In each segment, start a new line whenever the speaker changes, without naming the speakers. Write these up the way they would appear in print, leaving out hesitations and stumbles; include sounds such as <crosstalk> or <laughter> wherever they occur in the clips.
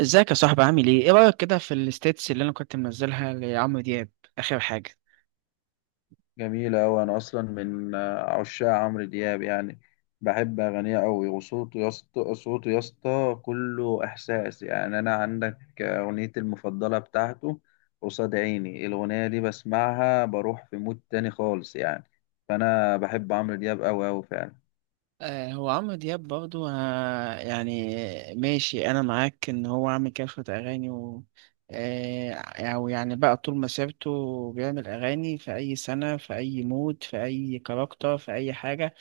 ازيك يا صاحبي، عامل ايه؟ ايه رأيك كده في الستيتس اللي انا كنت منزلها لعمرو دياب؟ اخر حاجة؟
جميلة أوي. أنا أصلا من عشاق عمرو دياب يعني. بحب أغانيه أوي، وصوته يا اسطى، صوته يا اسطى كله إحساس يعني. أنا عندك أغنيتي المفضلة بتاعته قصاد عيني. الأغنية دي بسمعها بروح في مود تاني خالص يعني، فأنا بحب عمرو دياب أوي أوي فعلا.
هو عمرو دياب برضو، يعني ماشي انا معاك ان هو عامل كافة اغاني، و آه او يعني بقى طول مسيرته بيعمل اغاني في اي سنة، في اي مود، في اي كاركتر، في اي حاجة.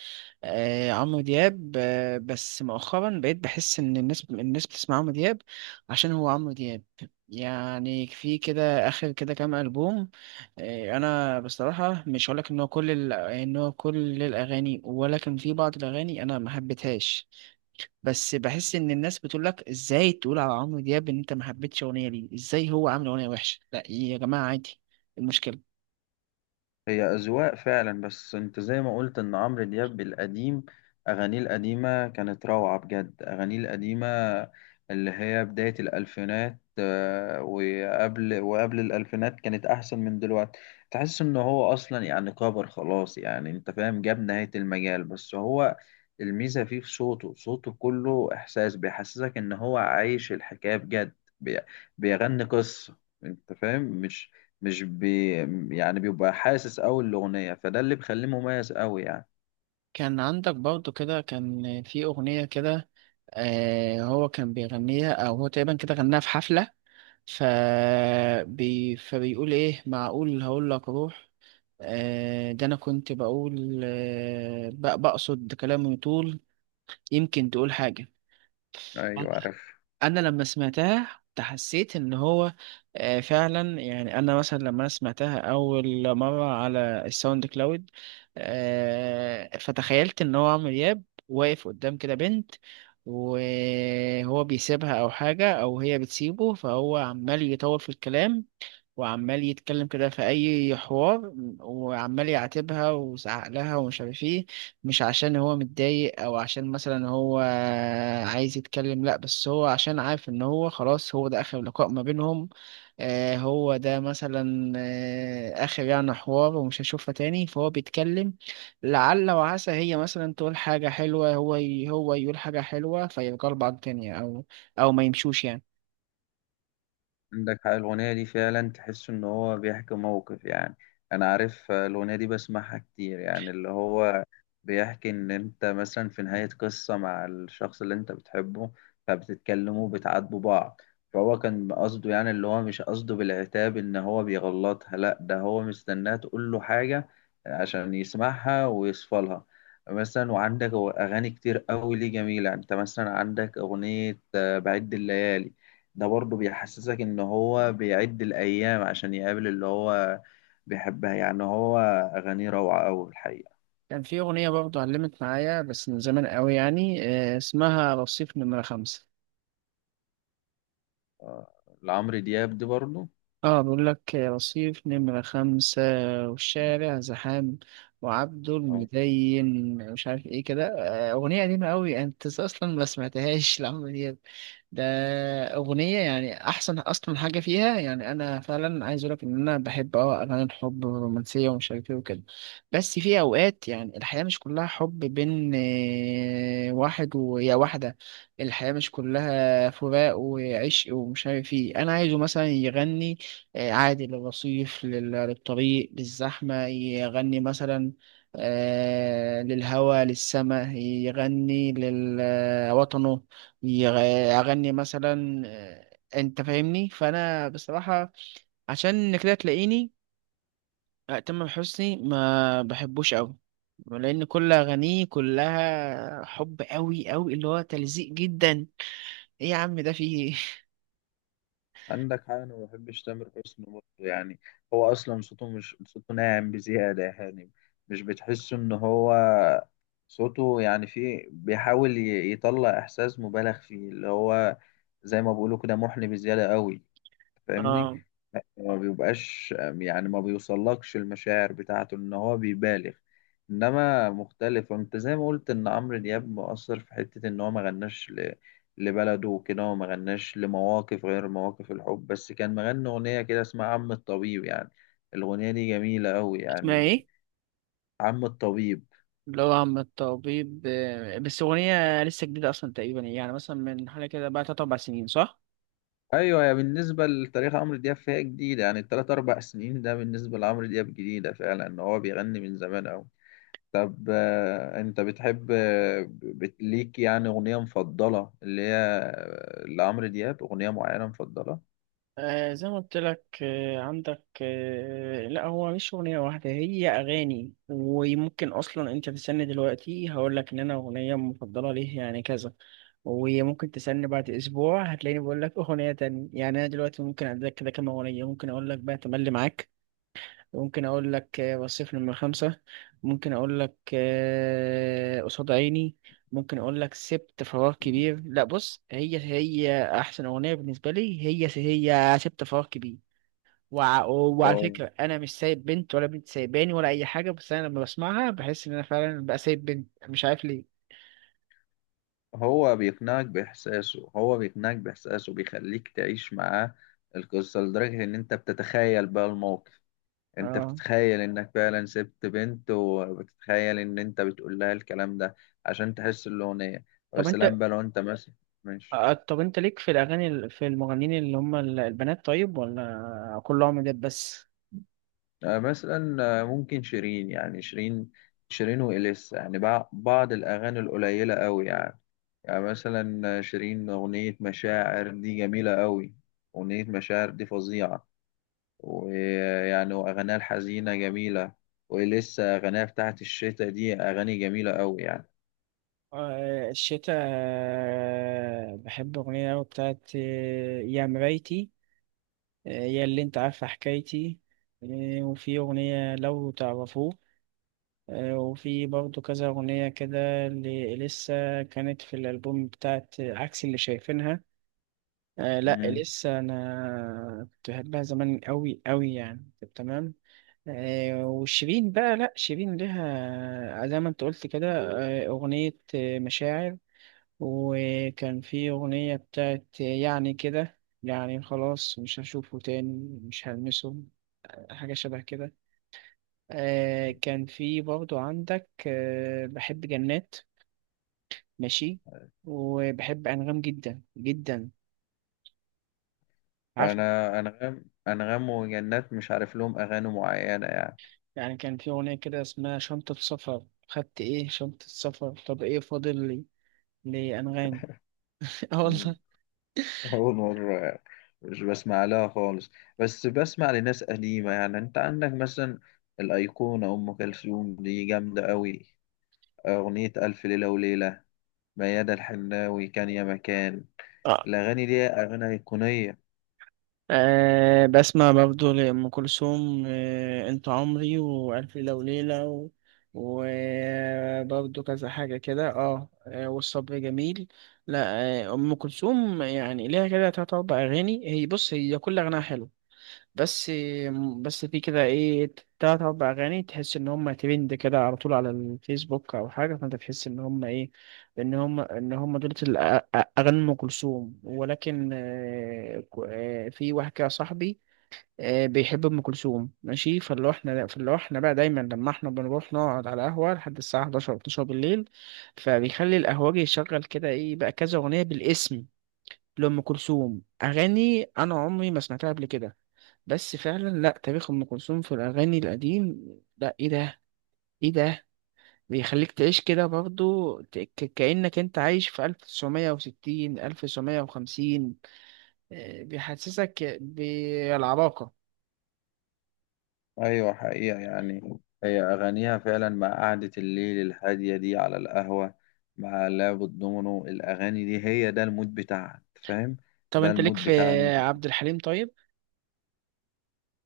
عمرو دياب، بس مؤخرا بقيت بحس ان الناس بتسمع عمرو دياب عشان هو عمرو دياب. يعني في كده اخر كده كام البوم، انا بصراحه مش هقولك ان هو كل ان هو كل الاغاني، ولكن في بعض الاغاني انا ما حبيتهاش. بس بحس ان الناس بتقول لك ازاي تقول على عمرو دياب ان انت ما حبيتش اغنيه؟ ليه؟ ازاي هو عامل اغنيه وحشه؟ لا يا جماعه، عادي، إيه المشكله؟
هي أذواق فعلا، بس أنت زي ما قلت إن عمرو دياب القديم، أغانيه القديمة كانت روعة بجد. أغانيه القديمة اللي هي بداية الألفينات وقبل الألفينات كانت أحسن من دلوقتي. تحس إن هو أصلا يعني كبر خلاص، يعني أنت فاهم، جاب نهاية المجال. بس هو الميزة فيه في صوته، صوته كله إحساس، بيحسسك إن هو عايش الحكاية بجد. بي- بيغني قصة، أنت فاهم؟ مش مش بي يعني بيبقى حاسس قوي الاغنيه، فده اللي بيخليه مميز قوي يعني.
كان عندك برضو كده، كان في أغنية كده، هو كان بيغنيها، أو هو تقريبا كده غناها في حفلة. ف... فبيقول إيه معقول، هقول لك روح. ده أنا كنت بقول، بقصد كلامي طول، يمكن تقول حاجة.
ايوه عارف.
انا لما سمعتها تحسيت ان هو، فعلا يعني انا مثلا لما انا سمعتها اول مره على الساوند كلاود، فتخيلت ان هو عمرو دياب واقف قدام كده بنت، وهو بيسيبها او حاجه، او هي بتسيبه، فهو عمال يطول في الكلام، وعمال يتكلم كده في اي حوار، وعمال يعاتبها ويزعق لها ومش عارف ايه. مش عشان هو متضايق او عشان مثلا هو عايز يتكلم، لا، بس هو عشان عارف ان هو خلاص هو ده اخر لقاء ما بينهم. هو ده مثلا، اخر يعني حوار، ومش هشوفها تاني، فهو بيتكلم لعل وعسى هي مثلا تقول حاجة حلوة، هو هو يقول حاجة حلوة فيرجعوا لبعض تاني، او او ما يمشوش يعني.
عندك حق، الأغنية دي فعلا تحس إن هو بيحكي موقف يعني. أنا عارف، الأغنية دي بسمعها كتير، يعني اللي هو بيحكي إن أنت مثلا في نهاية قصة مع الشخص اللي أنت بتحبه، فبتتكلموا، بتعاتبوا بعض. فهو كان قصده يعني، اللي هو مش قصده بالعتاب إن هو بيغلطها، لأ ده هو مستناها تقول له حاجة عشان يسمعها ويصفى لها مثلا. وعندك أغاني كتير أوي ليه جميلة يعني. أنت مثلا عندك أغنية بعد الليالي، ده برضه بيحسسك ان هو بيعد الايام عشان يقابل اللي هو بيحبها يعني. هو اغانيه روعه أوي الحقيقه.
كان في أغنية برضه علمت معايا بس من زمان قوي يعني، اسمها رصيف نمرة خمسة.
آه، لعمرو دياب دي برضه.
اه بيقول لك رصيف نمرة خمسة والشارع زحام، وعبده
آه،
المدين مش عارف ايه كده. أغنية قديمة أوي يعني أنت أصلا ما سمعتهاش <laughs> لعمرو دياب ده. أغنية يعني أحسن أصلا حاجة فيها. يعني أنا فعلا عايز أقولك إن أنا بحب أه أغاني الحب والرومانسية ومش عارف إيه وكده، بس في أوقات يعني الحياة مش كلها حب بين، واحد ويا واحدة. الحياة مش كلها فراق وعشق ومش عارف إيه. أنا عايزه مثلا يغني، عادي للرصيف، للطريق، للزحمة يغني، مثلا للهوا للسماء يغني، لوطنه يغني، مثلا انت فاهمني. فانا بصراحة عشان كده تلاقيني، تامر حسني ما بحبوش قوي، لان كل اغانيه كلها حب قوي قوي اللي هو تلزيق جدا. ايه يا عم ده فيه إيه؟ <laughs>
عندك حاجه، انا ما بحبش تامر حسني برضه يعني. هو اصلا صوته، مش صوته ناعم بزياده يعني. مش بتحس ان هو صوته يعني فيه، بيحاول يطلع احساس مبالغ فيه، اللي هو زي ما بيقولوا كده، محن بزياده قوي. فاهمني؟
اه.
ما بيبقاش يعني، ما بيوصلكش المشاعر بتاعته، ان هو بيبالغ. انما مختلف، انت زي ما قلت ان عمرو دياب مؤثر في حتة ان هو ما غناش لبلده وكده، وما غناش لمواقف غير مواقف الحب بس. كان مغني اغنية كده اسمها عم الطبيب يعني، الاغنية دي جميلة قوي
اسمها
يعني.
ايه؟
عم الطبيب.
اللي هو عم الطبيب. بس أغنية لسه جديدة أصلا تقريبا، يعني مثلا من حوالي كده بقى تلات أربع سنين، صح؟
ايوه، يا بالنسبة لتاريخ عمرو دياب فهي جديدة يعني. التلات اربع سنين ده بالنسبة لعمرو دياب جديدة فعلا، ان هو بيغني من زمان قوي. طب انت بتحب ليك يعني اغنية مفضلة، اللي هي لعمرو دياب اغنية معينة مفضلة؟
زي ما قلت لك، عندك، لا هو مش أغنية واحدة، هي أغاني. وممكن أصلا أنت تستني دلوقتي هقول لك إن أنا أغنية مفضلة ليه يعني كذا، وممكن تستني بعد أسبوع هتلاقيني بقول لك أغنية تانية. يعني أنا دلوقتي ممكن أديلك كده كام أغنية، ممكن أقول لك بقى تملي معاك. ممكن اقول لك وصفني من خمسة، ممكن اقول لك قصاد عيني، ممكن اقول لك سبت فراغ كبير. لا، بص، هي احسن اغنية بالنسبة لي، هي سبت فراغ كبير. وعلى
اه،
فكرة انا مش سايب بنت ولا بنت سايباني ولا اي حاجة، بس انا لما بسمعها بحس ان انا فعلا بقى سايب بنت، مش عارف ليه.
هو بيقنعك باحساسه، هو بيقنعك باحساسه، بيخليك تعيش معاه القصة، لدرجة ان انت بتتخيل بقى الموقف. انت
اه.
بتتخيل انك فعلا سبت بنت، وبتتخيل ان انت بتقول لها الكلام ده عشان تحس الاغنية. ويا
طب انت،
سلام بقى لو انت مثلا. ماشي.
طب انت ليك في الاغاني في المغنيين اللي هم البنات، طيب، ولا كلهم ده بس؟
مثلا ممكن شيرين يعني. شيرين، شيرين وإليسا يعني، بعض الأغاني القليلة أوي يعني. يعني مثلا شيرين أغنية مشاعر دي جميلة قوي، أغنية مشاعر دي فظيعة. ويعني وأغانيها الحزينة جميلة. ولسه أغانيها بتاعت الشتا دي أغاني جميلة قوي يعني.
الشتاء، بحب أغنية أوي بتاعت، يا مرايتي، يا اللي أنت عارفة حكايتي، وفي أغنية لو تعرفوه، وفي برضه كذا أغنية كده اللي لسه كانت في الألبوم بتاعت، عكس اللي شايفينها. لأ
مم.
لسه أنا كنت بحبها زمان أوي أوي يعني، طب تمام. وشيرين بقى، لأ شيرين ليها، زي ما أنت قلت كده، أغنية، مشاعر. وكان في أغنية بتاعت يعني كده، يعني خلاص مش هشوفه تاني مش هلمسه، حاجة شبه كده. كان في برضو عندك، بحب جنات، ماشي. وبحب أنغام جدا جدا، عارف.
أنا أنغام، أنغام وجنات مش عارف لهم أغاني معينة
يعني كان في أغنية كده اسمها شنطة سفر، خدت إيه شنطة سفر طب إيه فاضل لي، لأنغام. <laughs> آه
يعني.
والله.
أول مرة يعني، مش بسمع لها خالص. بس بسمع لناس قديمة. يعني أنت عندك مثلا الأيقونة أم كلثوم دي جامدة أوي، أغنية ألف ليلة وليلة، ميادة الحناوي كان يا مكان. الأغاني دي أغاني أيقونية.
أه بسمع برضه لأم كلثوم، أه أنت عمري، وألف ليلة وليلة، وبرضه كذا حاجة كده، اه، والصبر جميل، لا. أه أم كلثوم يعني ليها كده تلات أربع أغاني، هي بص، هي كل أغنية حلو، بس بس في كده ايه، تلات اربع اغاني تحس ان هم ترند كده على طول على الفيسبوك او حاجه، فانت تحس ان هم ايه، ان هم دول اغاني ام كلثوم. ولكن، في واحد كده صاحبي، بيحب ام كلثوم، ماشي. فاللي هو احنا بقى دايما لما احنا بنروح نقعد على قهوه لحد الساعه 11 أو 12 بالليل، فبيخلي القهوجي يشغل كده ايه بقى كذا اغنيه بالاسم لأم كلثوم، أغاني أنا عمري ما سمعتها قبل كده. بس فعلا لا، تاريخ ام كلثوم في الاغاني القديم، لا ايه ده، ايه ده، بيخليك تعيش كده برضو كأنك انت عايش في 1960، 1950، بيحسسك بالعراقة.
أيوة حقيقة. يعني هي أغانيها فعلا مع قعدة الليل الهادية دي على القهوة، مع لعب الدومينو، الأغاني دي هي ده المود بتاعها. أنت فاهم؟
طب
ده
انت ليك
المود
في
بتاع أم كلثوم.
عبد الحليم، طيب؟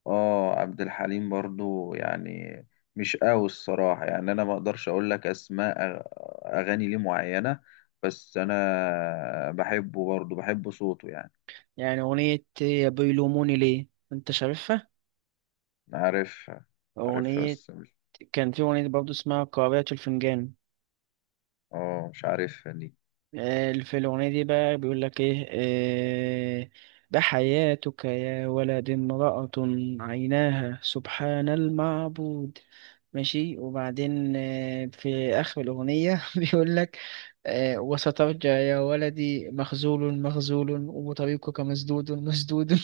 اه، عبد الحليم برضو يعني مش قوي الصراحة. يعني انا ما اقدرش اقول لك اسماء اغاني ليه معينة، بس انا بحبه برضو، بحب صوته يعني.
يعني اغنية بيلوموني ليه، انت شايفها؟
عارفها. عارفها
اغنية.
بس مش.
كان في اغنية برضو اسمها قارئة الفنجان.
اه مش عارفها دي.
في الأغنية دي بقى بيقول لك إيه، آه، بحياتك يا ولد امرأة عيناها سبحان المعبود، ماشي، وبعدين في آخر الأغنية <laughs> بيقول لك وسترجع يا ولدي مخذول مخذول، وطريقك مسدود مسدود. <laughs>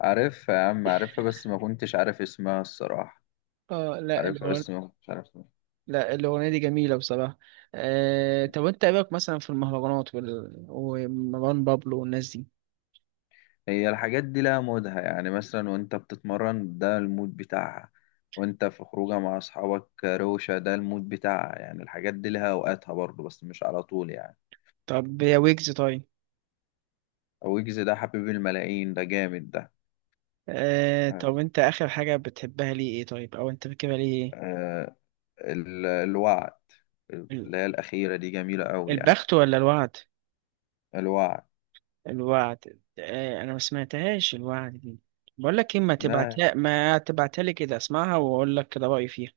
عارفها يا عم، عارفها بس ما كنتش عارف اسمها الصراحة.
اه لا
عارفها
الأغنية،
بس ما كنتش عارف اسمها.
لا الأغنية دي جميلة بصراحة. طب أنت إيه رأيك مثلا في المهرجانات ومروان بابلو والناس دي؟
هي الحاجات دي لها مودها. يعني مثلا وانت بتتمرن ده المود بتاعها، وانت في خروجه مع اصحابك روشة ده المود بتاعها. يعني الحاجات دي لها اوقاتها برضه، بس مش على طول يعني.
طب يا ويجز، طيب؟
ويجز ده حبيب الملايين، ده جامد ده. آه.
طب انت اخر حاجة بتحبها ليه ايه، طيب، او انت فاكرها ليه ايه؟
آه. الوعد،
ال-
اللي هي الأخيرة دي جميلة أوي يعني.
البخت ولا الوعد؟
الوعد.
الوعد، انا ما سمعتهاش الوعد دي. بقول لك ايه، ما
لا
تبعتها ما تبعتها لي كده، اسمعها واقول لك كده رأيي فيها.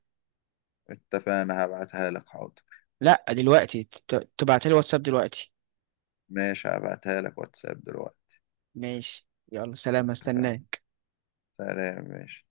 اتفقنا، هبعتها لك حاضر.
لا دلوقتي، تبعتها لي واتساب دلوقتي.
ماشي، هبعتها لك واتساب دلوقتي.
ماشي، يلا، سلام،
اتفقنا.
استناك.
سلام ماشي.